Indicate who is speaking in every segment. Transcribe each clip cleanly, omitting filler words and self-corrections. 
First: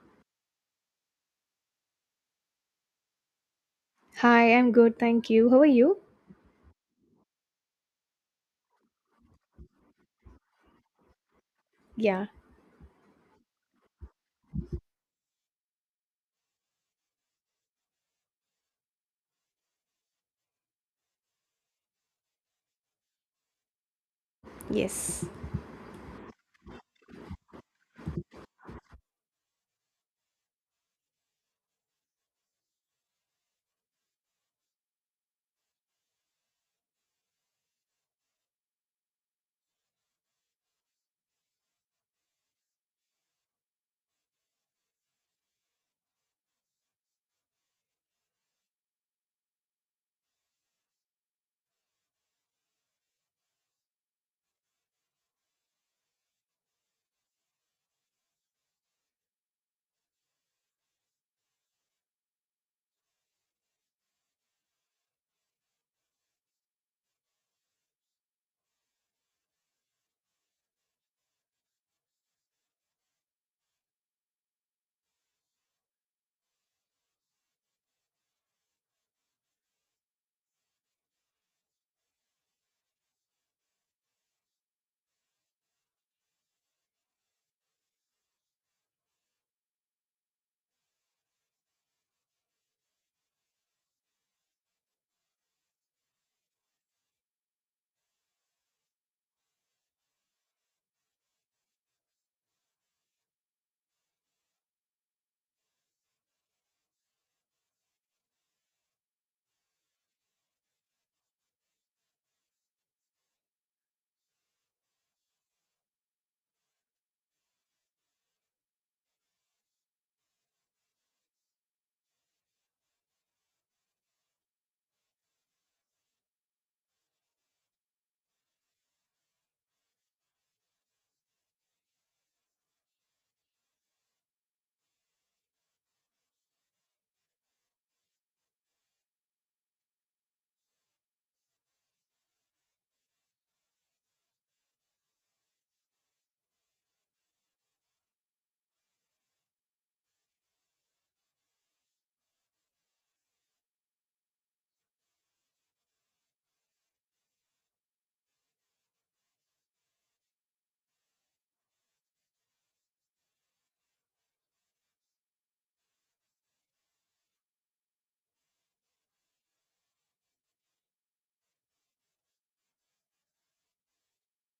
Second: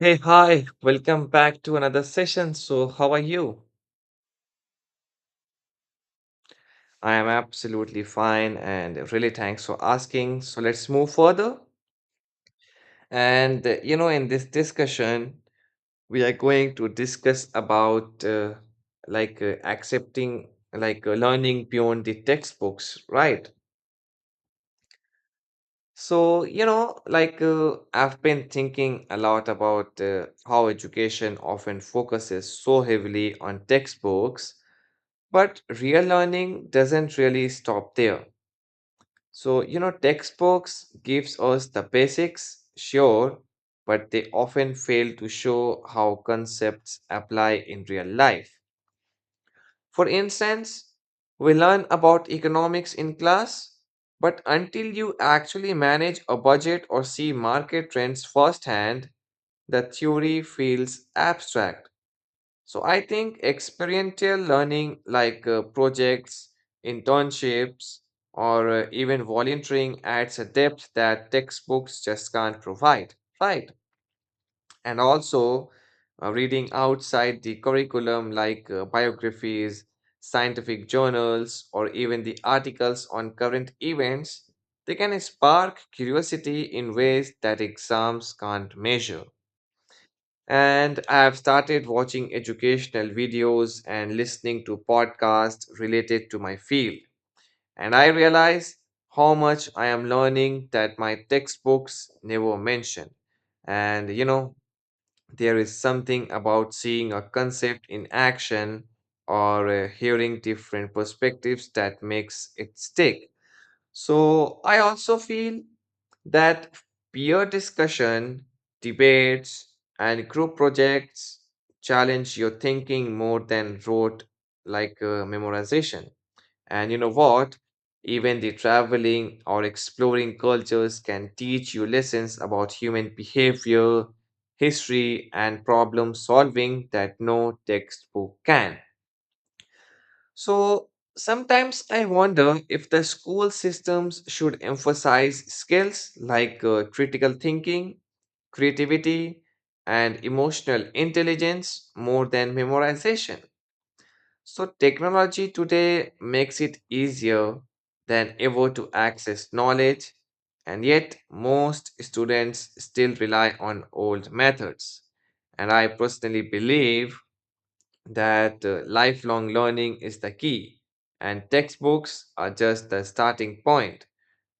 Speaker 1: Hey, hi, welcome back to another session. So, how are you?
Speaker 2: Hi, I'm good, thank you. How are you?
Speaker 1: I am absolutely fine and really thanks for asking. So, let's move further.
Speaker 2: Yeah,
Speaker 1: In this discussion, we are going to discuss about accepting, learning beyond the textbooks, right?
Speaker 2: yes.
Speaker 1: I've been thinking a lot about how education often focuses so heavily on textbooks. But real learning doesn't really stop there. Textbooks gives us the basics, sure, but they often fail to show how concepts apply in real life. For instance, we learn about economics in class, but until you actually manage a budget or see market trends firsthand, the theory feels abstract. So I think experiential learning, projects, internships, or even volunteering, adds a depth that textbooks just can't provide, right? And also, reading outside the curriculum, biographies, scientific journals, or even the articles on current events, they can spark curiosity in ways that exams can't measure. And I've started watching educational videos and listening to podcasts related to my field. And I realize how much I am learning that my textbooks never mention. And you know, there is something about seeing a concept in action or hearing different perspectives that makes it stick. So I also feel that peer discussion, debates, and group projects challenge your thinking more than rote memorization. And you know what? Even the traveling or exploring cultures can teach you lessons about human behavior, history, and problem solving that no textbook can. So sometimes I wonder if the school systems should emphasize skills critical thinking, creativity, and emotional intelligence more than memorization. So technology today makes it easier than ever to access knowledge, and yet most students still rely on old methods. And I personally believe that lifelong learning is the key, and textbooks are just the starting point.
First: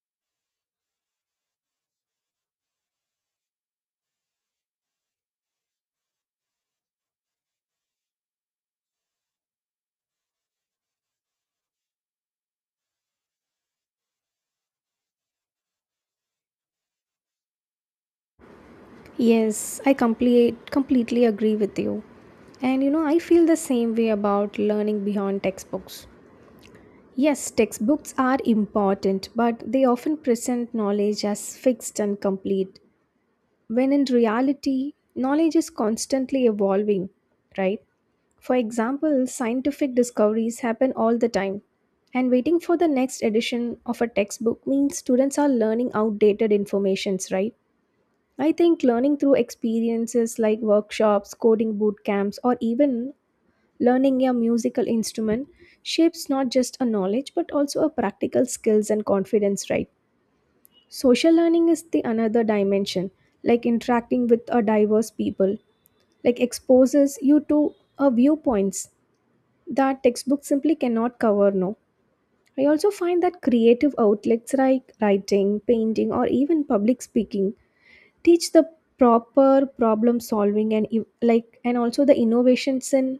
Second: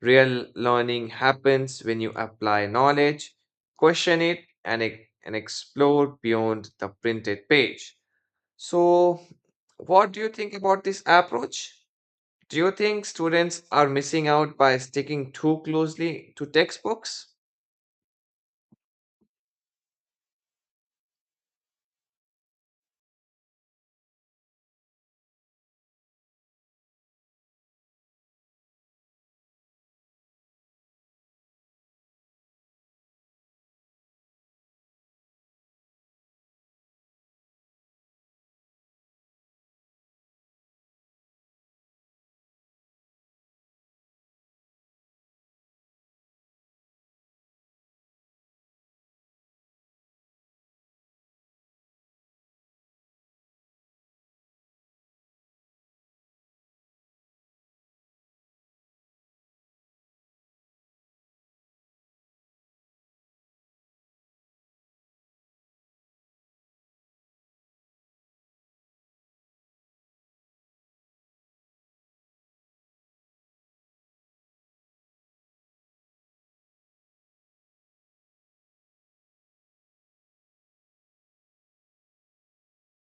Speaker 1: Real learning happens when you apply knowledge, question it, and explore beyond the printed page. So, what do you think about this approach? Do you think students are missing out by sticking too closely to textbooks?
Speaker 2: Yes, I completely agree with you. And you know, I feel the same way about learning beyond textbooks. Yes, textbooks are important, but they often present knowledge as fixed and complete, when in reality, knowledge is constantly evolving, right? For example, scientific discoveries happen all the time, and waiting for the next edition of a textbook means students are learning outdated informations, right? I think learning through experiences like workshops, coding boot camps, or even learning a musical instrument shapes not just a knowledge but also a practical skills and confidence, right? Social learning is the another dimension, like interacting with a diverse people, like exposes you to a viewpoints that textbooks simply cannot cover, no. I also find that creative outlets like writing, painting or even public speaking teach the proper problem solving like and also the innovations in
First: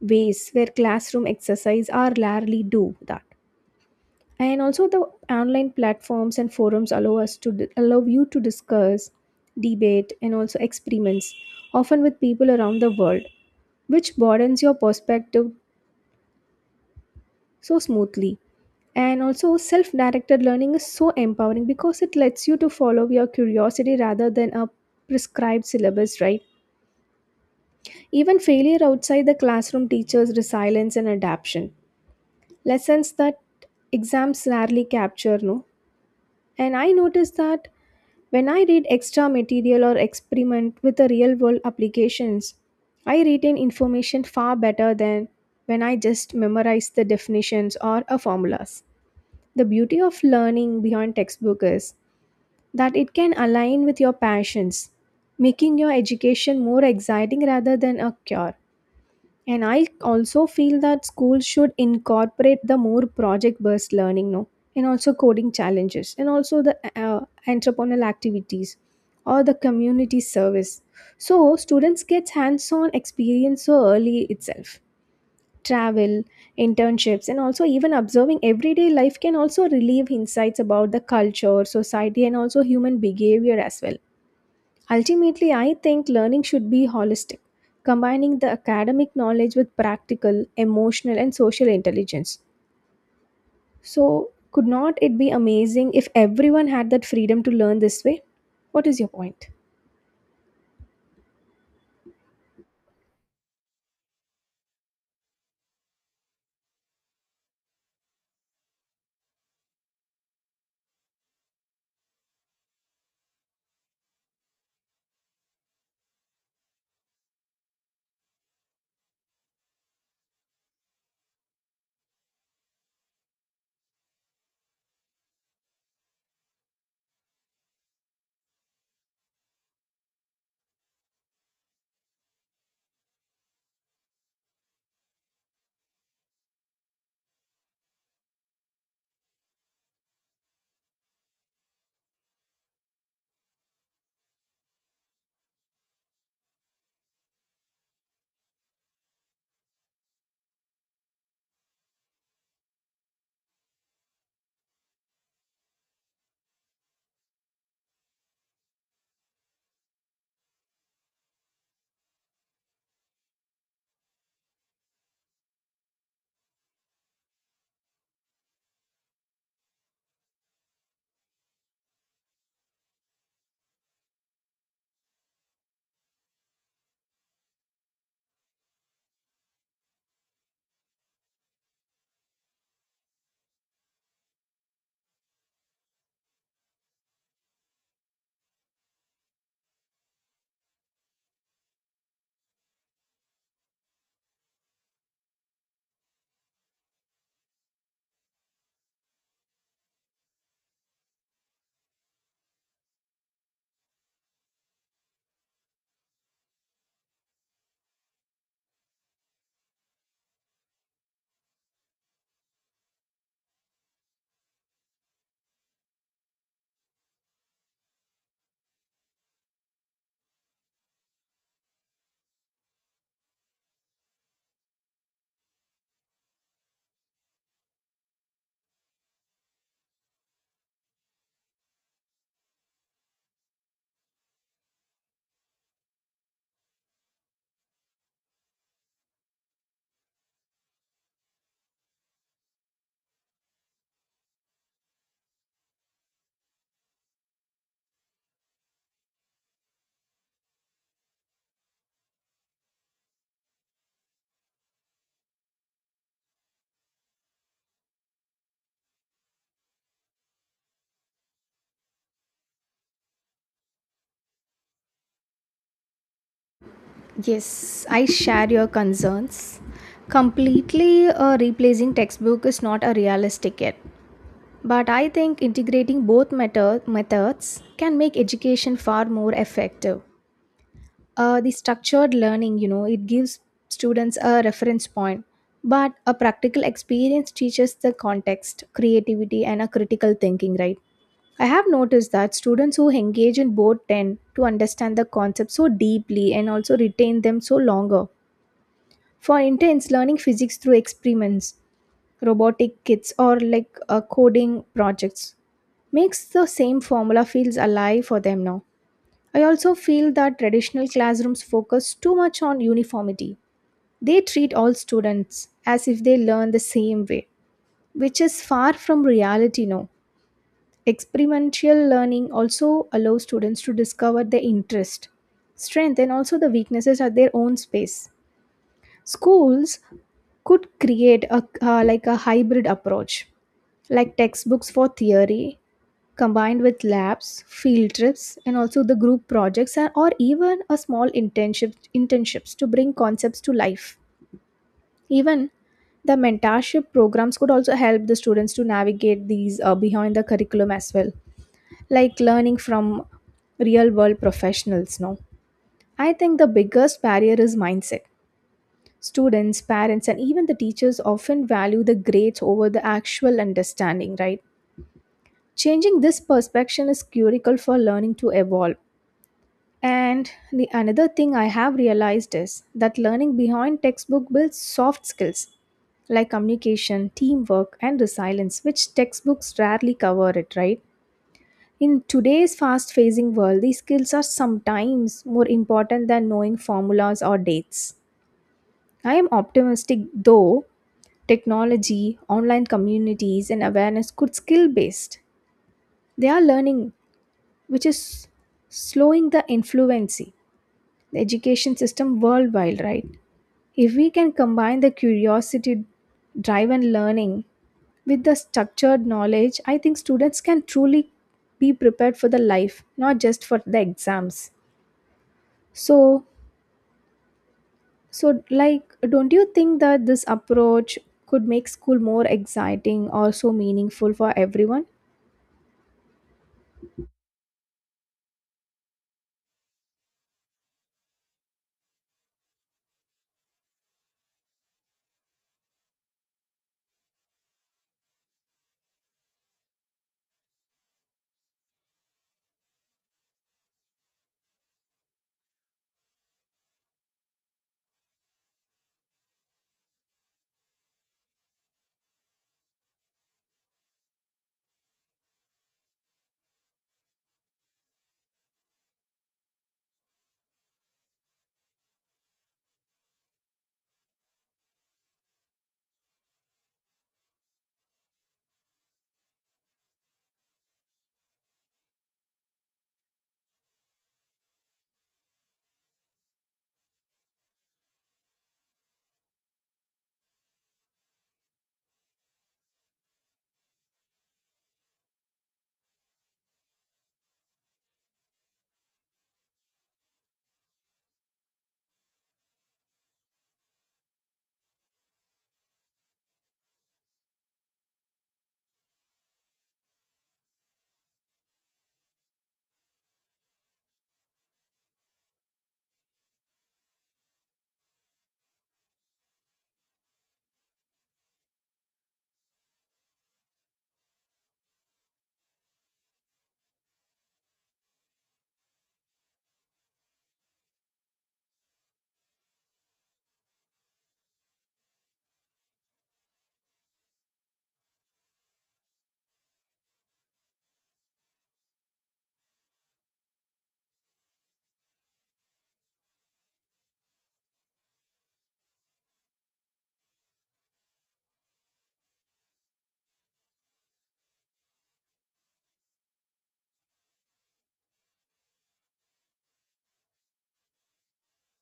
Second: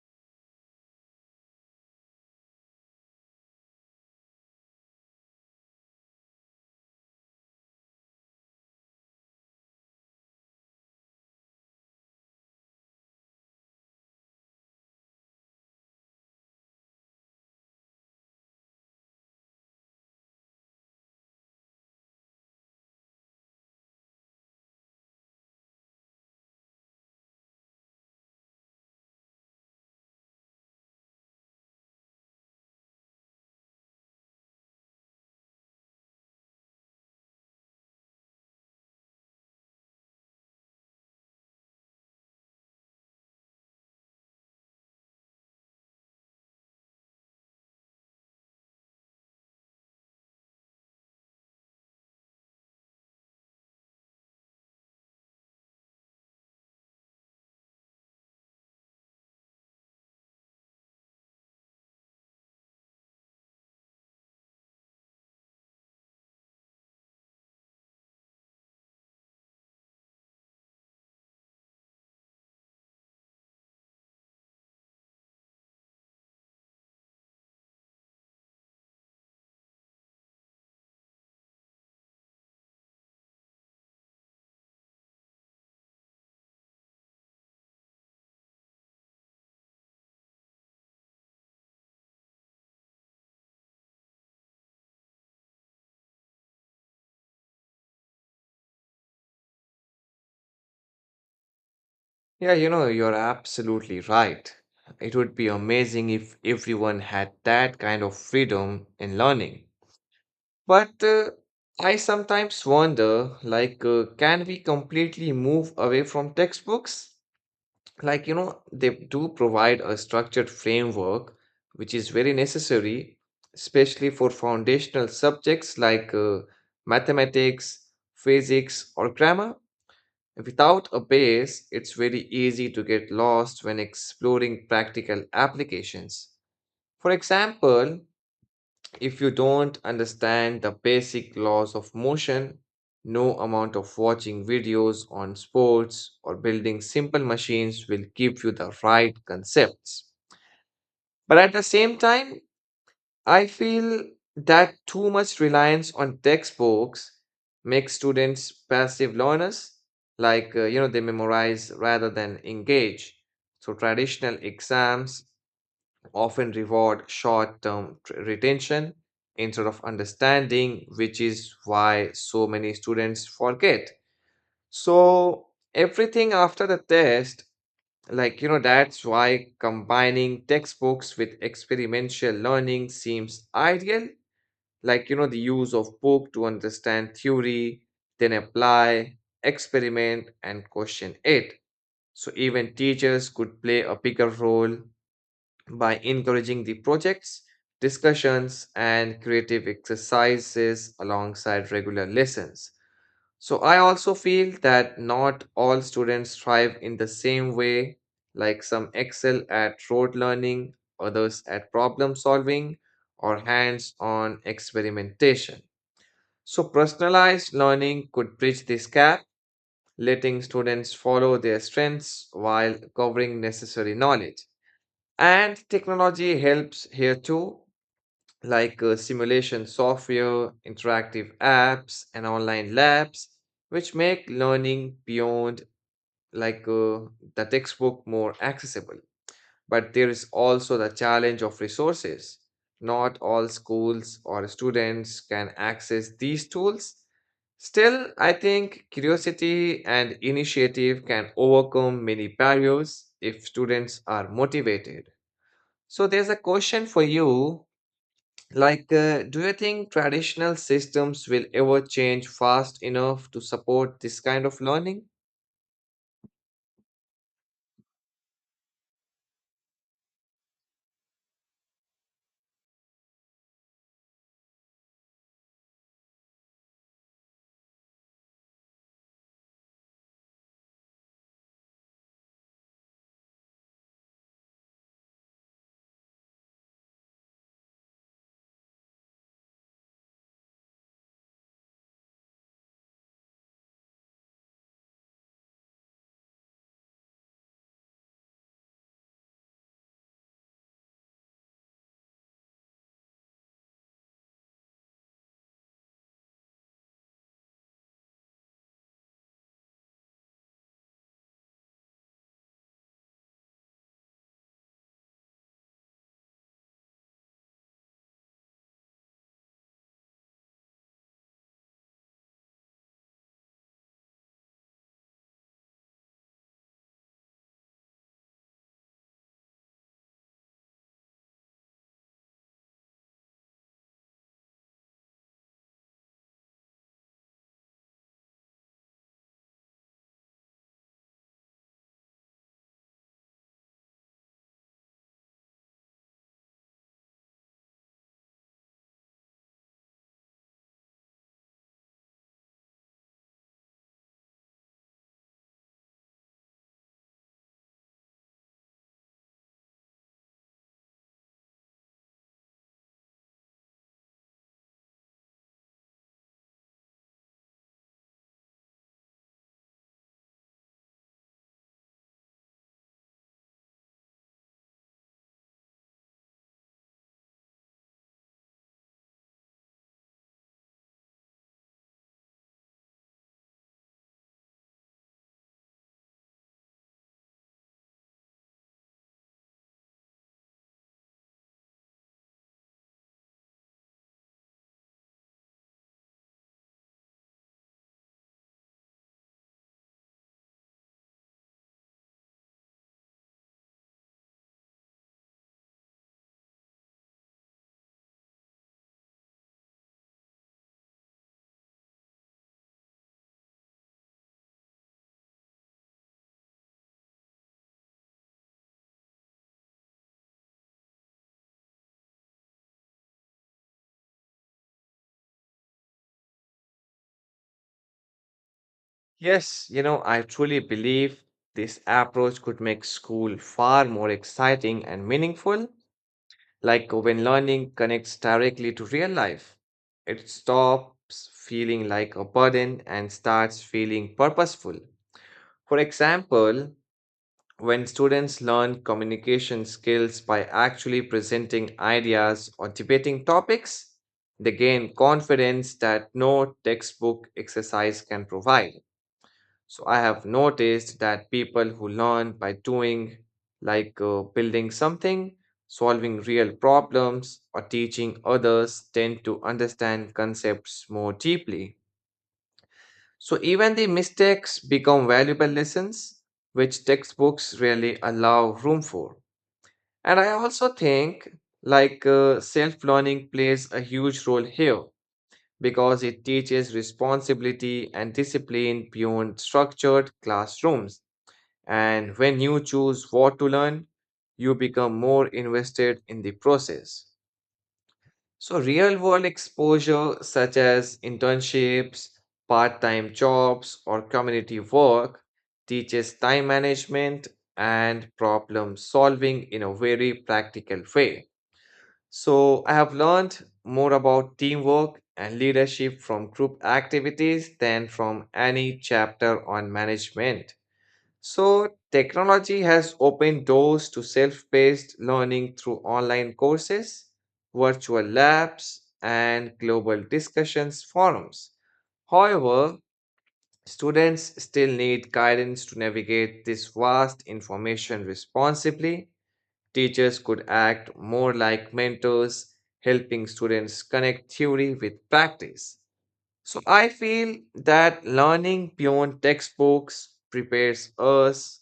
Speaker 2: ways where classroom exercise are rarely do that. And also the online platforms and forums allow you to discuss, debate and also experiments, often with people around the world, which broadens your perspective so smoothly. And also self-directed learning is so empowering because it lets you to follow your curiosity rather than a prescribed syllabus, right? Even failure outside the classroom teaches resilience and adaptation, lessons that exams rarely capture, no. And I noticed that when I read extra material or experiment with the real world applications, I retain information far better than when I just memorize the definitions or a formulas. The beauty of learning beyond textbook is that it can align with your passions, making your education more exciting rather than a cure. And I also feel that schools should incorporate the more project-based learning now, and also coding challenges, and also the entrepreneurial activities or the community service. So students get hands-on experience so early itself. Travel, internships, and also even observing everyday life can also relieve insights about the culture, society, and also human behavior as well. Ultimately, I think learning should be holistic, combining the academic knowledge with practical, emotional, and social intelligence. So, could not it be amazing if everyone had that freedom to learn this way? What is your point?
Speaker 1: Yeah, you know, you're absolutely right. It would be amazing if everyone had that kind of freedom in learning. But I sometimes wonder, like, can we completely move away from textbooks? Like, you know, they do provide a structured framework, which is very necessary, especially for foundational subjects mathematics, physics, or grammar. Without a base, it's very easy to get lost when exploring practical applications. For example, if you don't understand the basic laws of motion, no amount of watching videos on sports or building simple machines will give you the right concepts. But at the same time, I feel that too much reliance on textbooks makes students passive learners, like, you know, they memorize rather than engage. So, traditional exams often reward short term retention instead of understanding, which is why so many students forget. So, everything after the test, like, you know, that's why combining textbooks with experimental learning seems ideal, like you know, the use of book to understand theory, then apply, experiment and question it. So even teachers could play a bigger role by encouraging the projects, discussions and creative exercises alongside regular lessons. So I also feel that not all students thrive in the same way, like some excel at rote learning, others at problem solving or hands on experimentation. So, personalized learning could bridge this gap, letting students follow their strengths while covering necessary knowledge. And technology helps here too, simulation software, interactive apps, and online labs, which make learning beyond like uh, the textbook more accessible. But there is also the challenge of resources. Not all schools or students can access these tools. Still, I think curiosity and initiative can overcome many barriers if students are motivated. So, there's a question for you, like, do you think traditional systems will ever change fast enough to support this kind of learning?
Speaker 2: Yes, I share your concerns. Completely replacing textbook is not a realistic yet. But I think integrating both methods can make education far more effective. The structured learning, you know, it gives students a reference point, but a practical experience teaches the context, creativity and a critical thinking, right? I have noticed that students who engage in both tend to understand the concept so deeply and also retain them so longer. For intense learning physics through experiments, robotic kits or coding projects makes the same formula feels alive for them now. I also feel that traditional classrooms focus too much on uniformity. They treat all students as if they learn the same way, which is far from reality now. Experimental learning also allows students to discover their interest, strength, and also the weaknesses at their own space. Schools could create a hybrid approach, like textbooks for theory combined with labs, field trips and also the group projects or even a small internship internships to bring concepts to life. Even the mentorship programs could also help the students to navigate these, behind the curriculum as well, like learning from real world professionals, no. I think the biggest barrier is mindset. Students, parents and even the teachers often value the grades over the actual understanding, right? Changing this perception is critical for learning to evolve. And the another thing I have realized is that learning behind textbook builds soft skills like communication, teamwork and resilience, which textbooks rarely cover it, right? In today's fast facing world, these skills are sometimes more important than knowing formulas or dates. I am optimistic though. Technology, online communities and awareness could skill based, they are learning, which is slowing the influence the education system worldwide, right? If we can combine the curiosity, drive and learning with the structured knowledge, I think students can truly be prepared for the life, not just for the exams. So so like, don't you think that this approach could make school more exciting or so meaningful for everyone?
Speaker 1: Yes, you know, I truly believe this approach could make school far more exciting and meaningful. Like when learning connects directly to real life, it stops feeling like a burden and starts feeling purposeful. For example, when students learn communication skills by actually presenting ideas or debating topics, they gain confidence that no textbook exercise can provide. So I have noticed that people who learn by doing, building something, solving real problems, or teaching others, tend to understand concepts more deeply. So even the mistakes become valuable lessons, which textbooks rarely allow room for. And I also think self-learning plays a huge role here because it teaches responsibility and discipline beyond structured classrooms. And when you choose what to learn, you become more invested in the process. So, real world exposure, such as internships, part time jobs, or community work, teaches time management and problem solving in a very practical way. So, I have learned more about teamwork and leadership from group activities than from any chapter on management. So, technology has opened doors to self-paced learning through online courses, virtual labs, and global discussions forums. However, students still need guidance to navigate this vast information responsibly. Teachers could act more like mentors, helping students connect theory with practice. So I feel that learning beyond textbooks prepares us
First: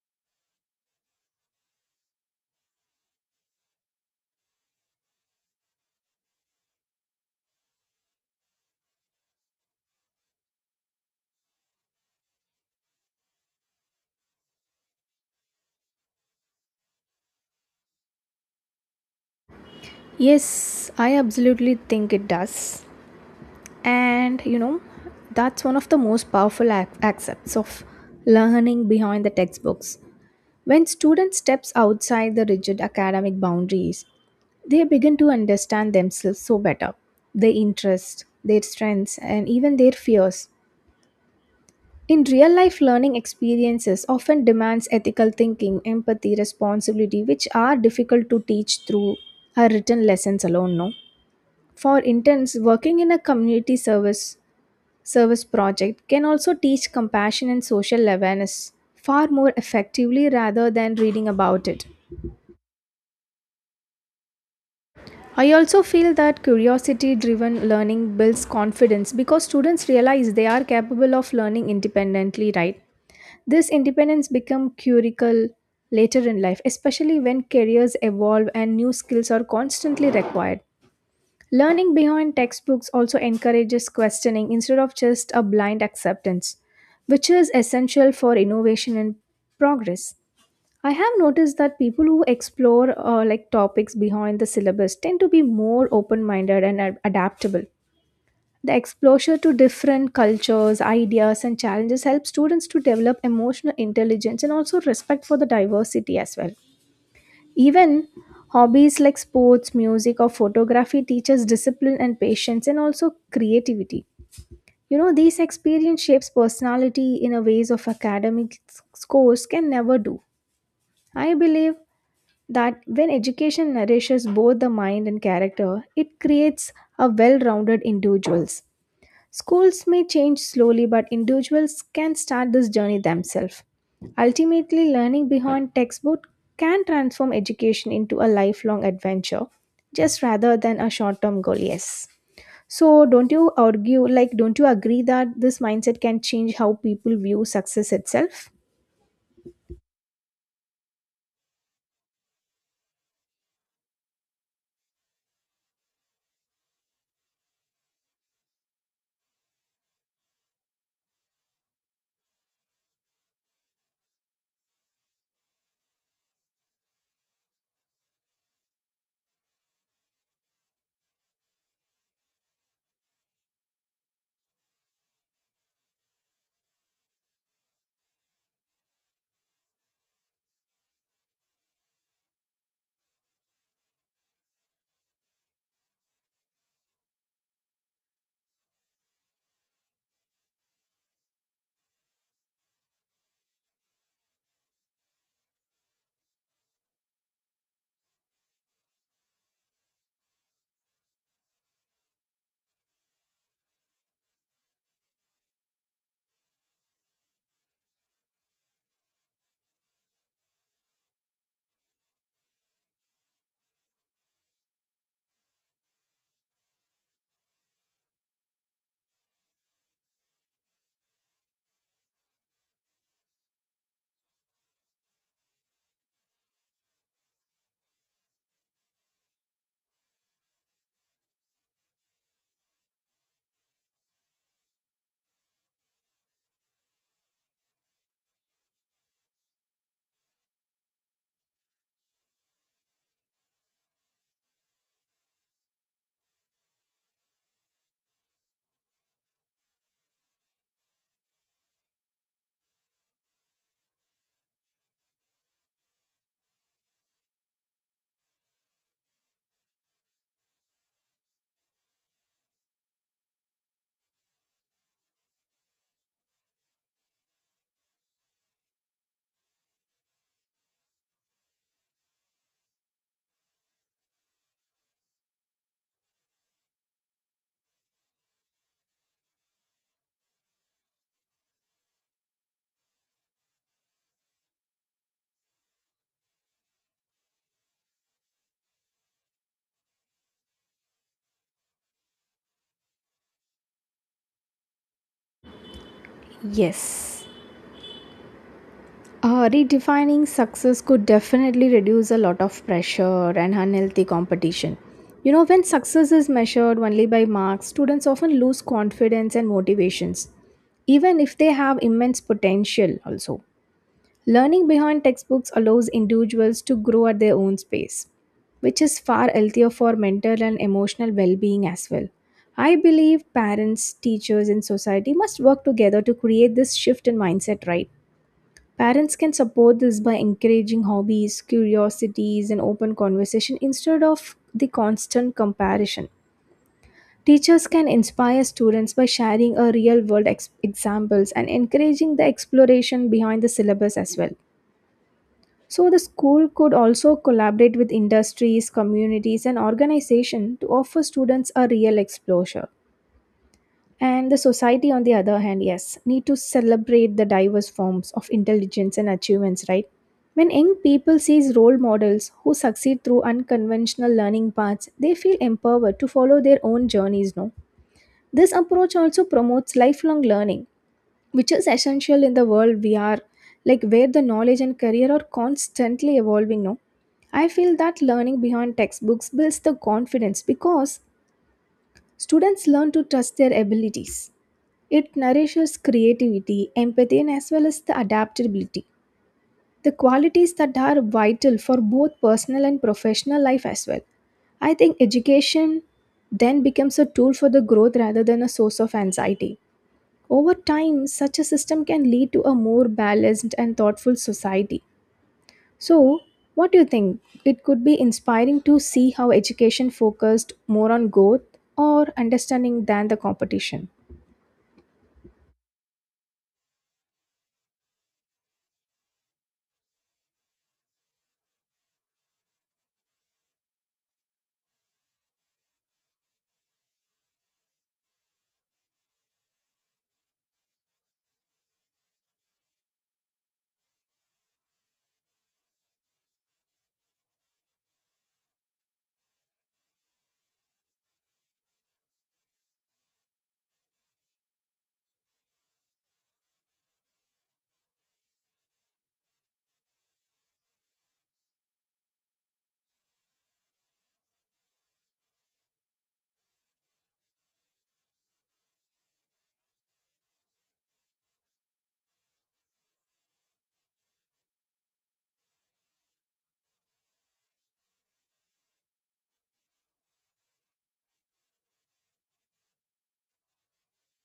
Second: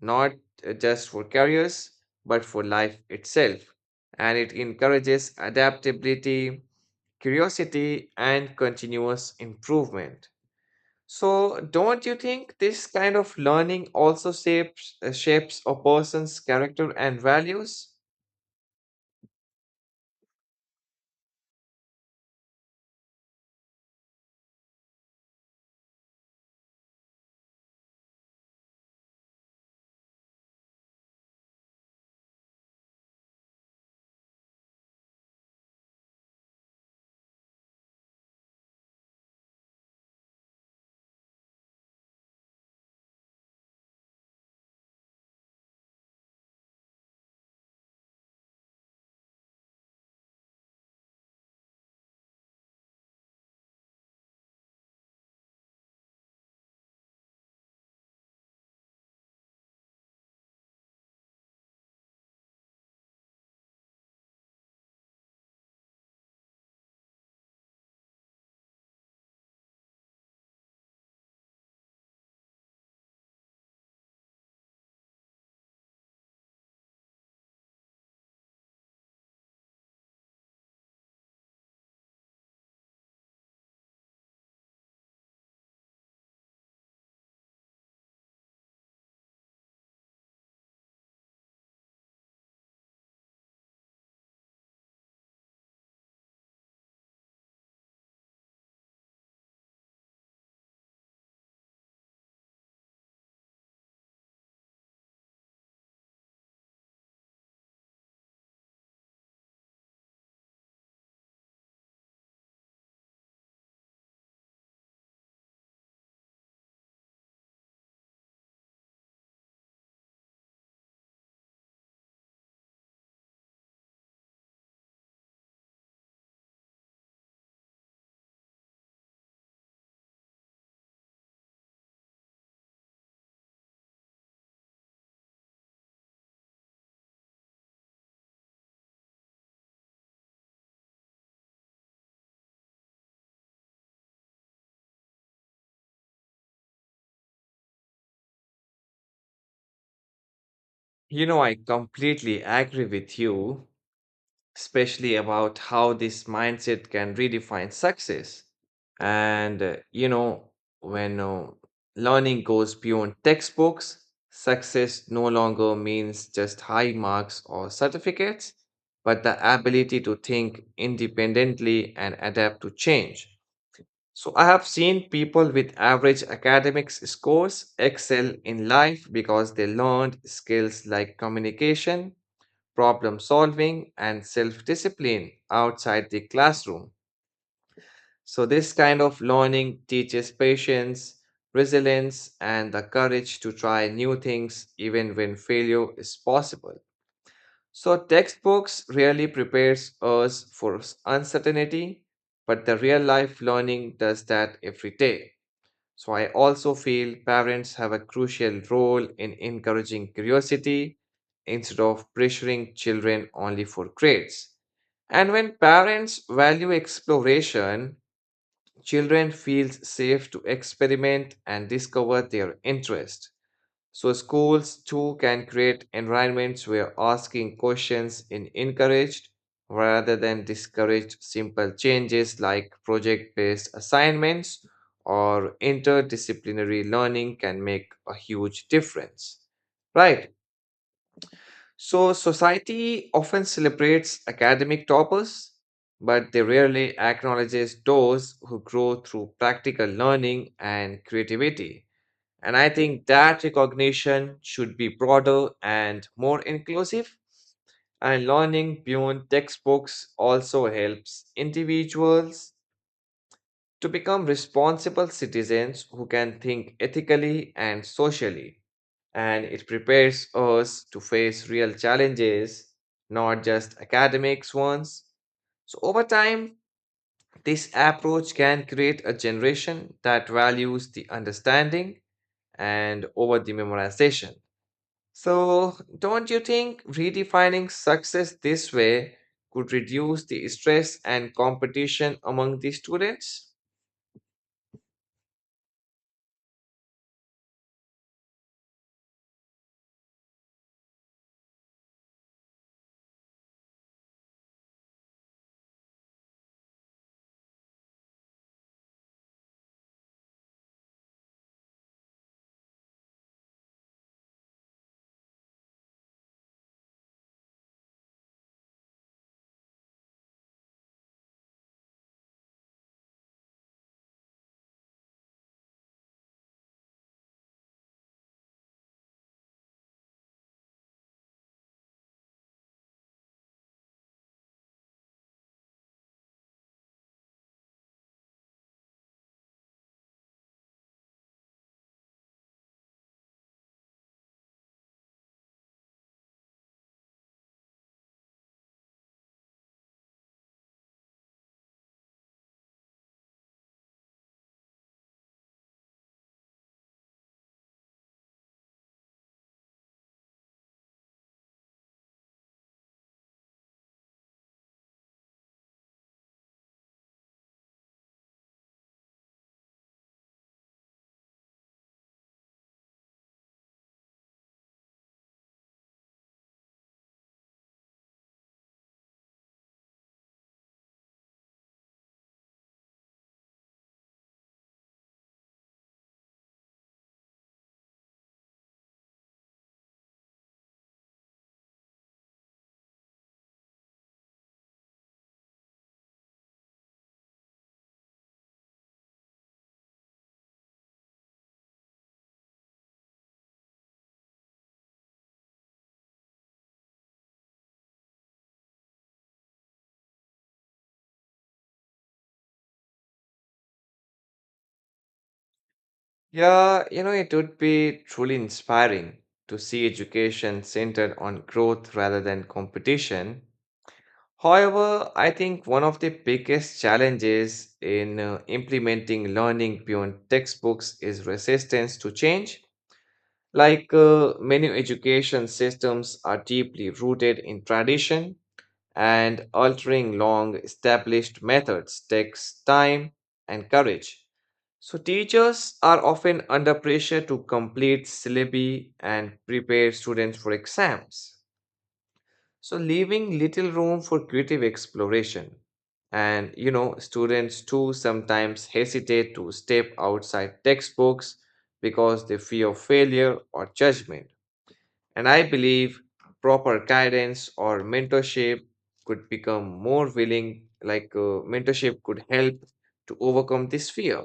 Speaker 1: not, just for careers, but for life itself. And it encourages adaptability, curiosity, and continuous improvement. So, don't you think this kind of learning also shapes a person's character and values?
Speaker 2: Yes, I absolutely think it does. And you know, that's one of the most powerful aspects of learning behind the textbooks. When students steps outside the rigid academic boundaries, they begin to understand themselves so better, their interests, their strengths and even their fears. In real life, learning experiences often demands ethical thinking, empathy, responsibility, which are difficult to teach through our written lessons alone, no. For interns working in a community service project can also teach compassion and social awareness far more effectively rather than reading about it. I also feel that curiosity driven learning builds confidence because students realize they are capable of learning independently, right? This independence becomes curical later in life, especially when careers evolve and new skills are constantly required. Learning beyond textbooks also encourages questioning instead of just a blind acceptance, which is essential for innovation and progress. I have noticed that people who explore like topics behind the syllabus tend to be more open-minded adaptable. The exposure to different cultures, ideas, and challenges helps students to develop emotional intelligence and also respect for the diversity as well. Even hobbies like sports, music, or photography teaches discipline and patience and also creativity. You know, these experience shapes personality in a ways of academic scores can never do. I believe that when education nourishes both the mind and character, it creates a well-rounded individuals. Schools may change slowly, but individuals can start this journey themselves. Ultimately, learning beyond textbook can transform education into a lifelong adventure, just rather than a short term goal, yes. So, don't you agree that this mindset can change how people view success itself?
Speaker 1: You know, I completely agree with you, especially about how this mindset can redefine success. And, you know, when learning goes beyond textbooks, success no longer means just high marks or certificates, but the ability to think independently and adapt to change. So I have seen people with average academics scores excel in life because they learned skills like communication, problem solving, and self discipline outside the classroom. So this kind of learning teaches patience, resilience, and the courage to try new things even when failure is possible. So textbooks really prepares us for uncertainty, but the real life learning does that every day. So, I also feel parents have a crucial role in encouraging curiosity instead of pressuring children only for grades. And when parents value exploration, children feel safe to experiment and discover their interest. So schools too can create environments where asking questions is encouraged rather than discouraged. Simple changes like project-based assignments or interdisciplinary learning can make a huge difference. Right. So society often celebrates academic toppers, but they rarely acknowledges those who grow through practical learning and creativity. And I think that recognition should be broader and more inclusive. And learning beyond textbooks also helps individuals to become responsible citizens who can think ethically and socially. And it prepares us to face real challenges, not just academics ones. So, over time, this approach can create a generation that values the understanding and over the memorization. So, don't you think redefining success this way could reduce the stress and competition among the students?
Speaker 2: Yes. Redefining success could definitely reduce a lot of pressure and unhealthy competition. You know, when success is measured only by marks, students often lose confidence and motivations, even if they have immense potential, also. Learning behind textbooks allows individuals to grow at their own pace, which is far healthier for mental and emotional well being as well. I believe parents, teachers, and society must work together to create this shift in mindset, right? Parents can support this by encouraging hobbies, curiosities, and open conversation instead of the constant comparison. Teachers can inspire students by sharing a real world examples and encouraging the exploration behind the syllabus as well. So, the school could also collaborate with industries, communities, and organizations to offer students a real exposure. And the society, on the other hand, yes, need to celebrate the diverse forms of intelligence and achievements, right? When young people sees role models who succeed through unconventional learning paths, they feel empowered to follow their own journeys, no? This approach also promotes lifelong learning, which is essential in the world we are, like where the knowledge and career are constantly evolving, no? I feel that learning beyond textbooks builds the confidence because students learn to trust their abilities. It nourishes creativity, empathy, and as well as the adaptability, the qualities that are vital for both personal and professional life as well. I think education then becomes a tool for the growth rather than a source of anxiety. Over time, such a system can lead to a more balanced and thoughtful society. So, what do you think? It could be inspiring to see how education focused more on growth or understanding than the competition.
Speaker 1: Yeah, you know, it would be truly inspiring to see education centered on growth rather than competition. However, I think one of the biggest challenges in implementing learning beyond textbooks is resistance to change. Many education systems are deeply rooted in tradition, and altering long established methods takes time and courage. So, teachers are often under pressure to complete syllabi and prepare students for exams, so, leaving little room for creative exploration. And you know, students too sometimes hesitate to step outside textbooks because they fear failure or judgment. And I believe proper guidance or mentorship could become more willing, mentorship could help to overcome this fear.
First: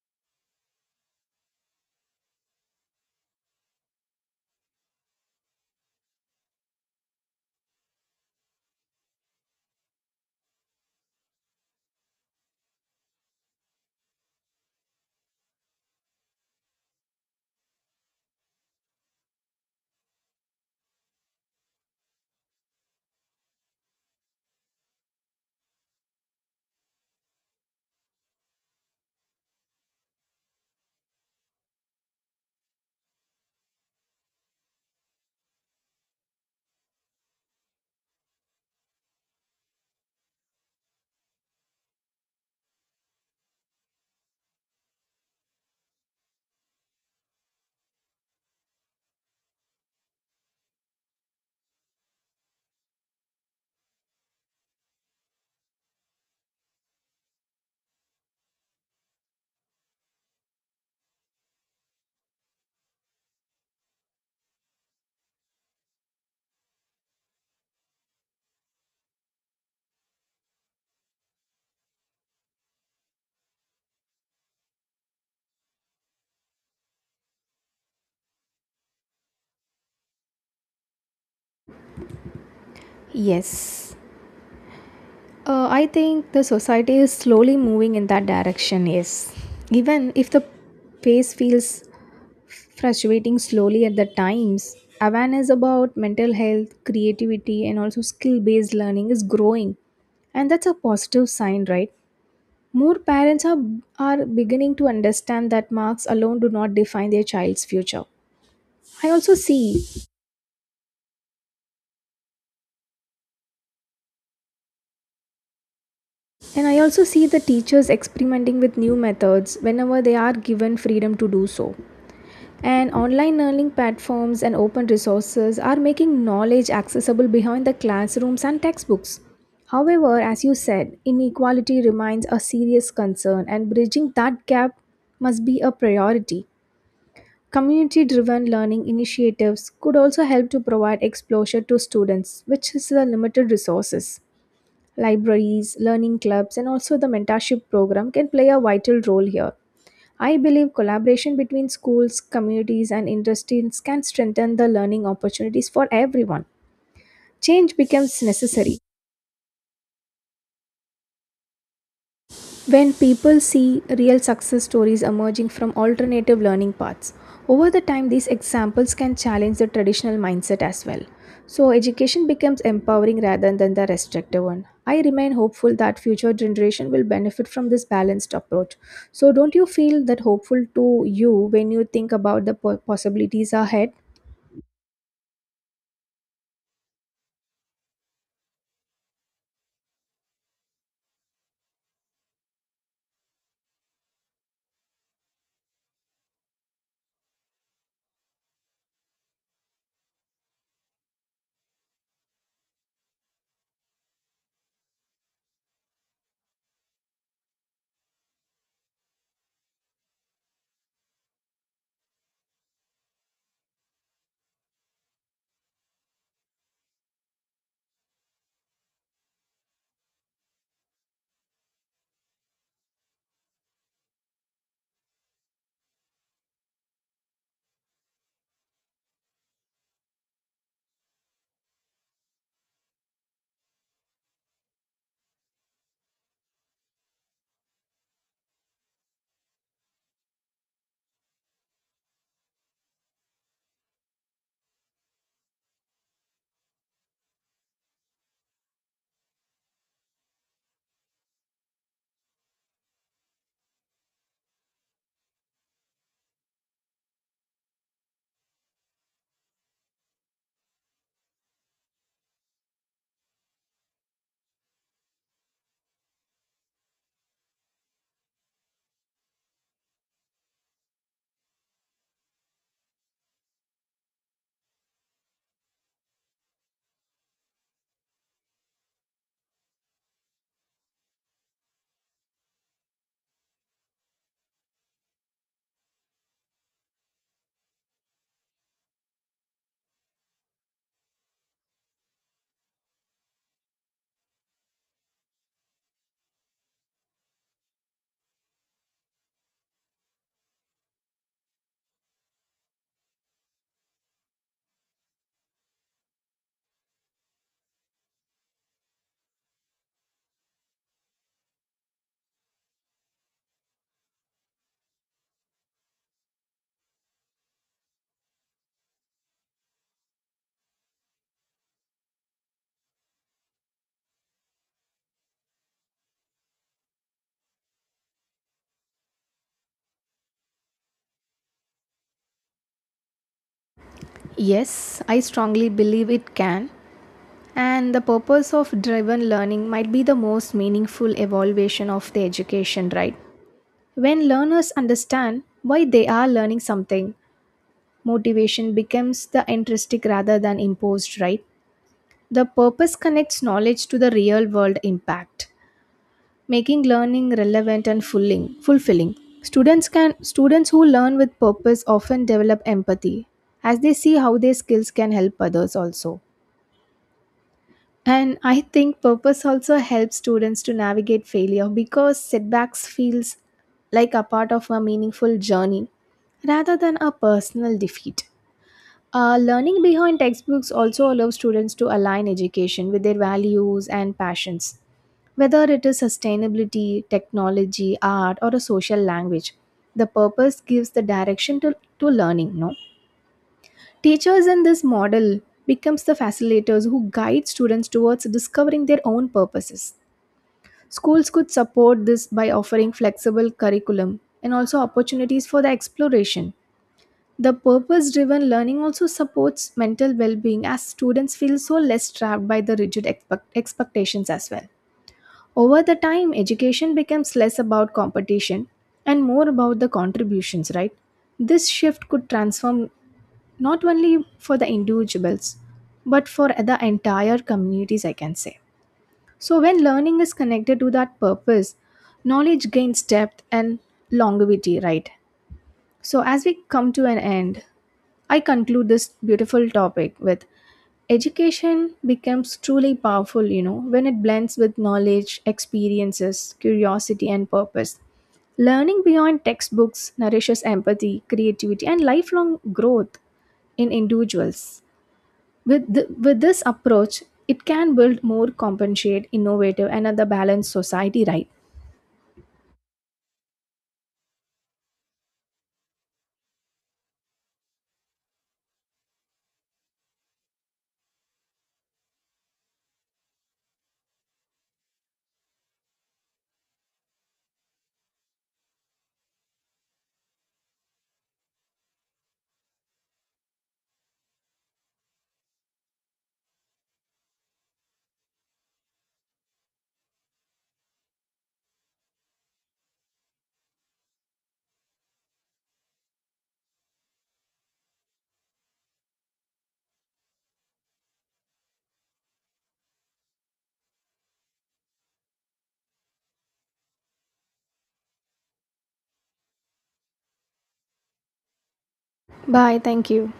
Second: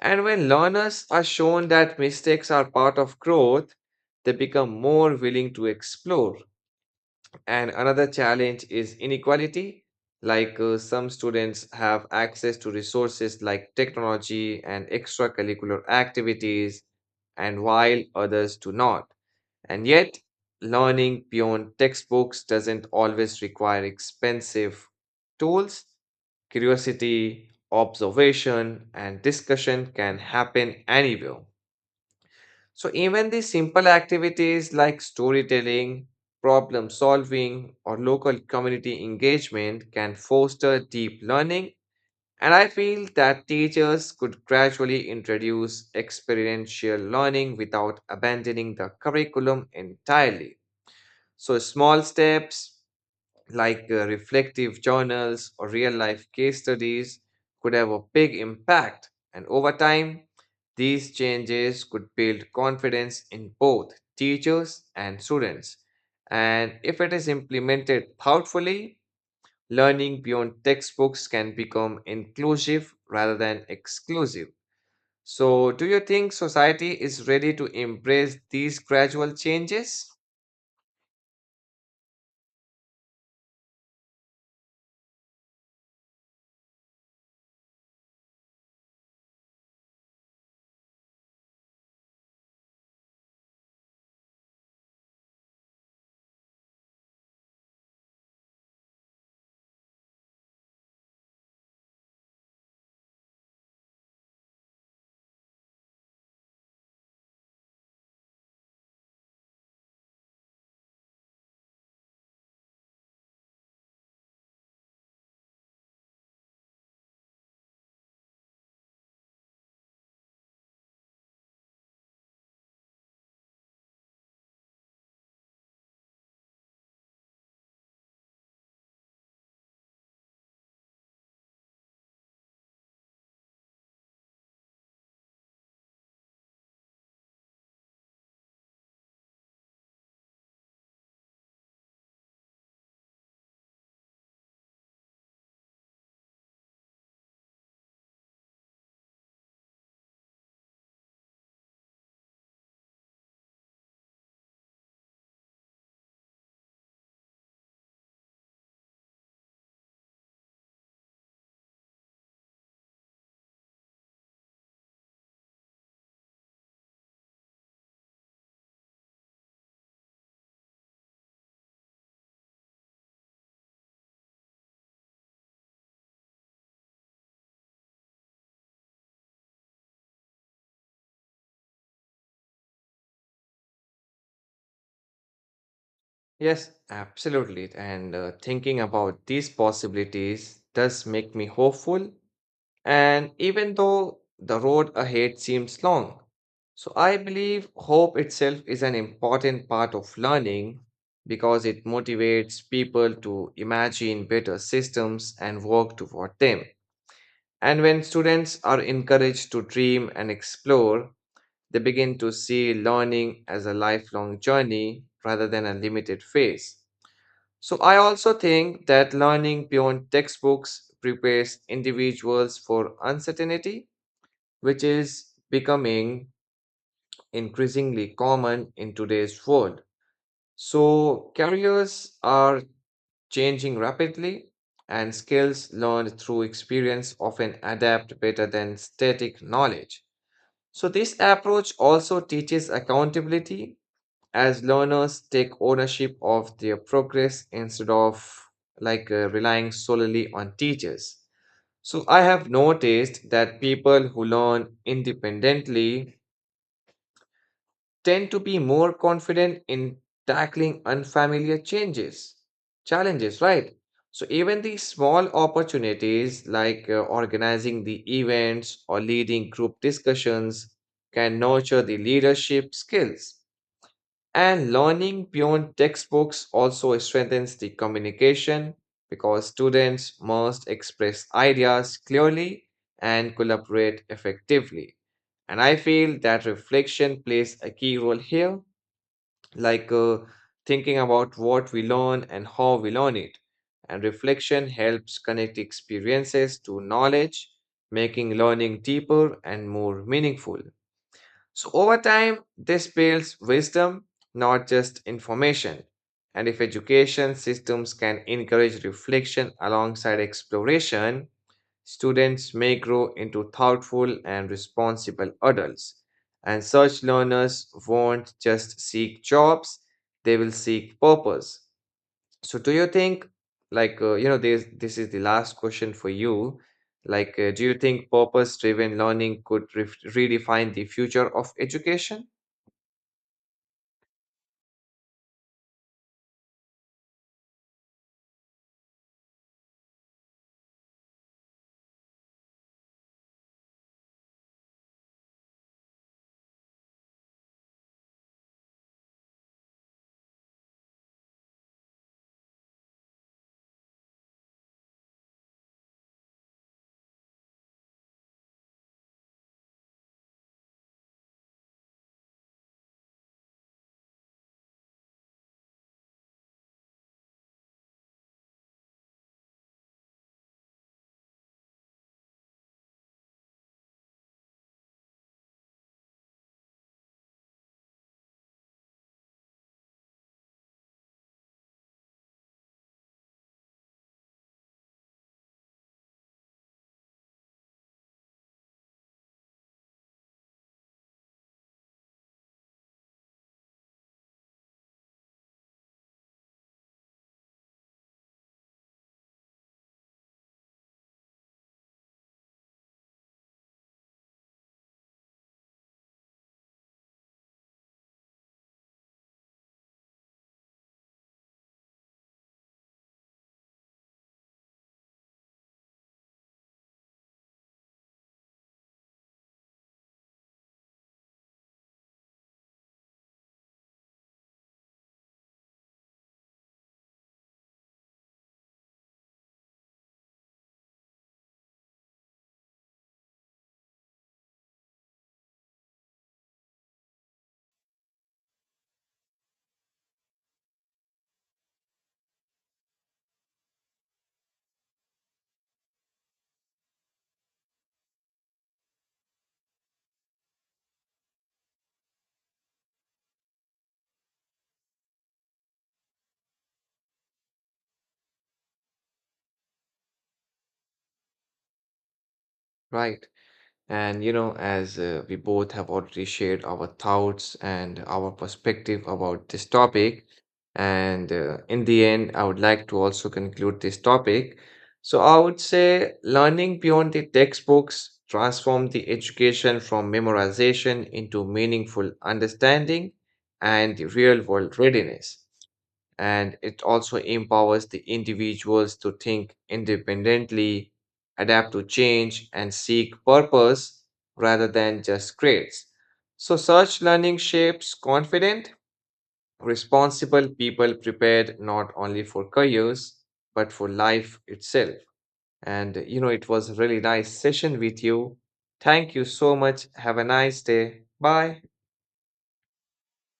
Speaker 1: And when learners are shown that mistakes are part of growth, they become more willing to explore. And another challenge is inequality. Some students have access to resources like technology and extracurricular activities, and while others do not. And yet, learning beyond textbooks doesn't always require expensive tools. Curiosity, observation, and discussion can happen anywhere. So even the simple activities like storytelling, problem solving, or local community engagement can foster deep learning. And I feel that teachers could gradually introduce experiential learning without abandoning the curriculum entirely. So small steps reflective journals or real life case studies could have a big impact. And over time, these changes could build confidence in both teachers and students. And if it is implemented thoughtfully, learning beyond textbooks can become inclusive rather than exclusive. So, do you think society is ready to embrace these gradual changes?
Speaker 2: Yes. I think the society is slowly moving in that direction, yes. Even if the pace feels fluctuating slowly at the times, awareness about mental health, creativity, and also skill based learning is growing. And that's a positive sign, right? More parents are beginning to understand that marks alone do not define their child's future. I also see, and I also see the teachers experimenting with new methods whenever they are given freedom to do so. And online learning platforms and open resources are making knowledge accessible behind the classrooms and textbooks. However, as you said, inequality remains a serious concern, and bridging that gap must be a priority. Community driven learning initiatives could also help to provide exposure to students, which is the limited resources. Libraries, learning clubs, and also the mentorship program can play a vital role here. I believe collaboration between schools, communities, and industries can strengthen the learning opportunities for everyone. Change becomes necessary when people see real success stories emerging from alternative learning paths. Over the time, these examples can challenge the traditional mindset as well. So, education becomes empowering rather than the restrictive one. I remain hopeful that future generation will benefit from this balanced approach. So, don't you feel that hopeful to you when you think about the possibilities ahead?
Speaker 1: Yes, absolutely. And thinking about these possibilities does make me hopeful. And even though the road ahead seems long, so I believe hope itself is an important part of learning because it motivates people to imagine better systems and work toward them. And when students are encouraged to dream and explore, they begin to see learning as a lifelong journey rather than a limited phase. So, I also think that learning beyond textbooks prepares individuals for uncertainty, which is becoming increasingly common in today's world. So, careers are changing rapidly, and skills learned through experience often adapt better than static knowledge. So, this approach also teaches accountability as learners take ownership of their progress instead of relying solely on teachers. So I have noticed that people who learn independently tend to be more confident in tackling challenges, right? So even these small opportunities organizing the events or leading group discussions can nurture the leadership skills. And learning beyond textbooks also strengthens the communication because students must express ideas clearly and collaborate effectively. And I feel that reflection plays a key role here, like uh, thinking about what we learn and how we learn it. And reflection helps connect experiences to knowledge, making learning deeper and more meaningful. So, over time, this builds wisdom, not just information. And if education systems can encourage reflection alongside exploration, students may grow into thoughtful and responsible adults. And such learners won't just seek jobs, they will seek purpose. So do you think this is the last question for you. Do you think purpose-driven learning could ref redefine the future of education?
Speaker 2: Yes, I strongly believe it can. And the purpose of driven learning might be the most meaningful evaluation of the education, right? When learners understand why they are learning something, motivation becomes the intrinsic rather than imposed, right? The purpose connects knowledge to the real world impact, making learning relevant and fulfilling. Students who learn with purpose often develop empathy as they see how their skills can help others also. And I think purpose also helps students to navigate failure because setbacks feels like a part of a meaningful journey rather than a personal defeat. Learning behind textbooks also allows students to align education with their values and passions, whether it is sustainability, technology, art, or a social language. The purpose gives the direction to learning, no? Teachers in this model becomes the facilitators who guide students towards discovering their own purposes. Schools could support this by offering flexible curriculum and also opportunities for the exploration. The purpose driven learning also supports mental well being as students feel so less trapped by the rigid expectations as well. Over the time, education becomes less about competition and more about the contributions, right? This shift could transform not only for the individuals but for the entire communities, I can say. So when learning is connected to that purpose, knowledge gains depth and longevity, right? So as we come to an end, I conclude this beautiful topic with education becomes truly powerful, you know, when it blends with knowledge, experiences, curiosity and purpose. Learning beyond textbooks nourishes empathy, creativity and lifelong growth in individuals. With, with this approach, it can build more compensate, innovative, and other balanced society, right?
Speaker 1: Right. And you know, as we both have already shared our thoughts and our perspective about this topic, and in the end, I would like to also conclude this topic. So I would say learning beyond the textbooks transform the education from memorization into meaningful understanding and real-world readiness, and it also empowers the individuals to think independently, adapt to change, and seek purpose rather than just grades. So, such learning shapes confident, responsible people prepared not only for careers but for life itself. And you know, it was a really nice session with you. Thank you so much. Have a nice day. Bye.
Speaker 2: Bye. Thank you.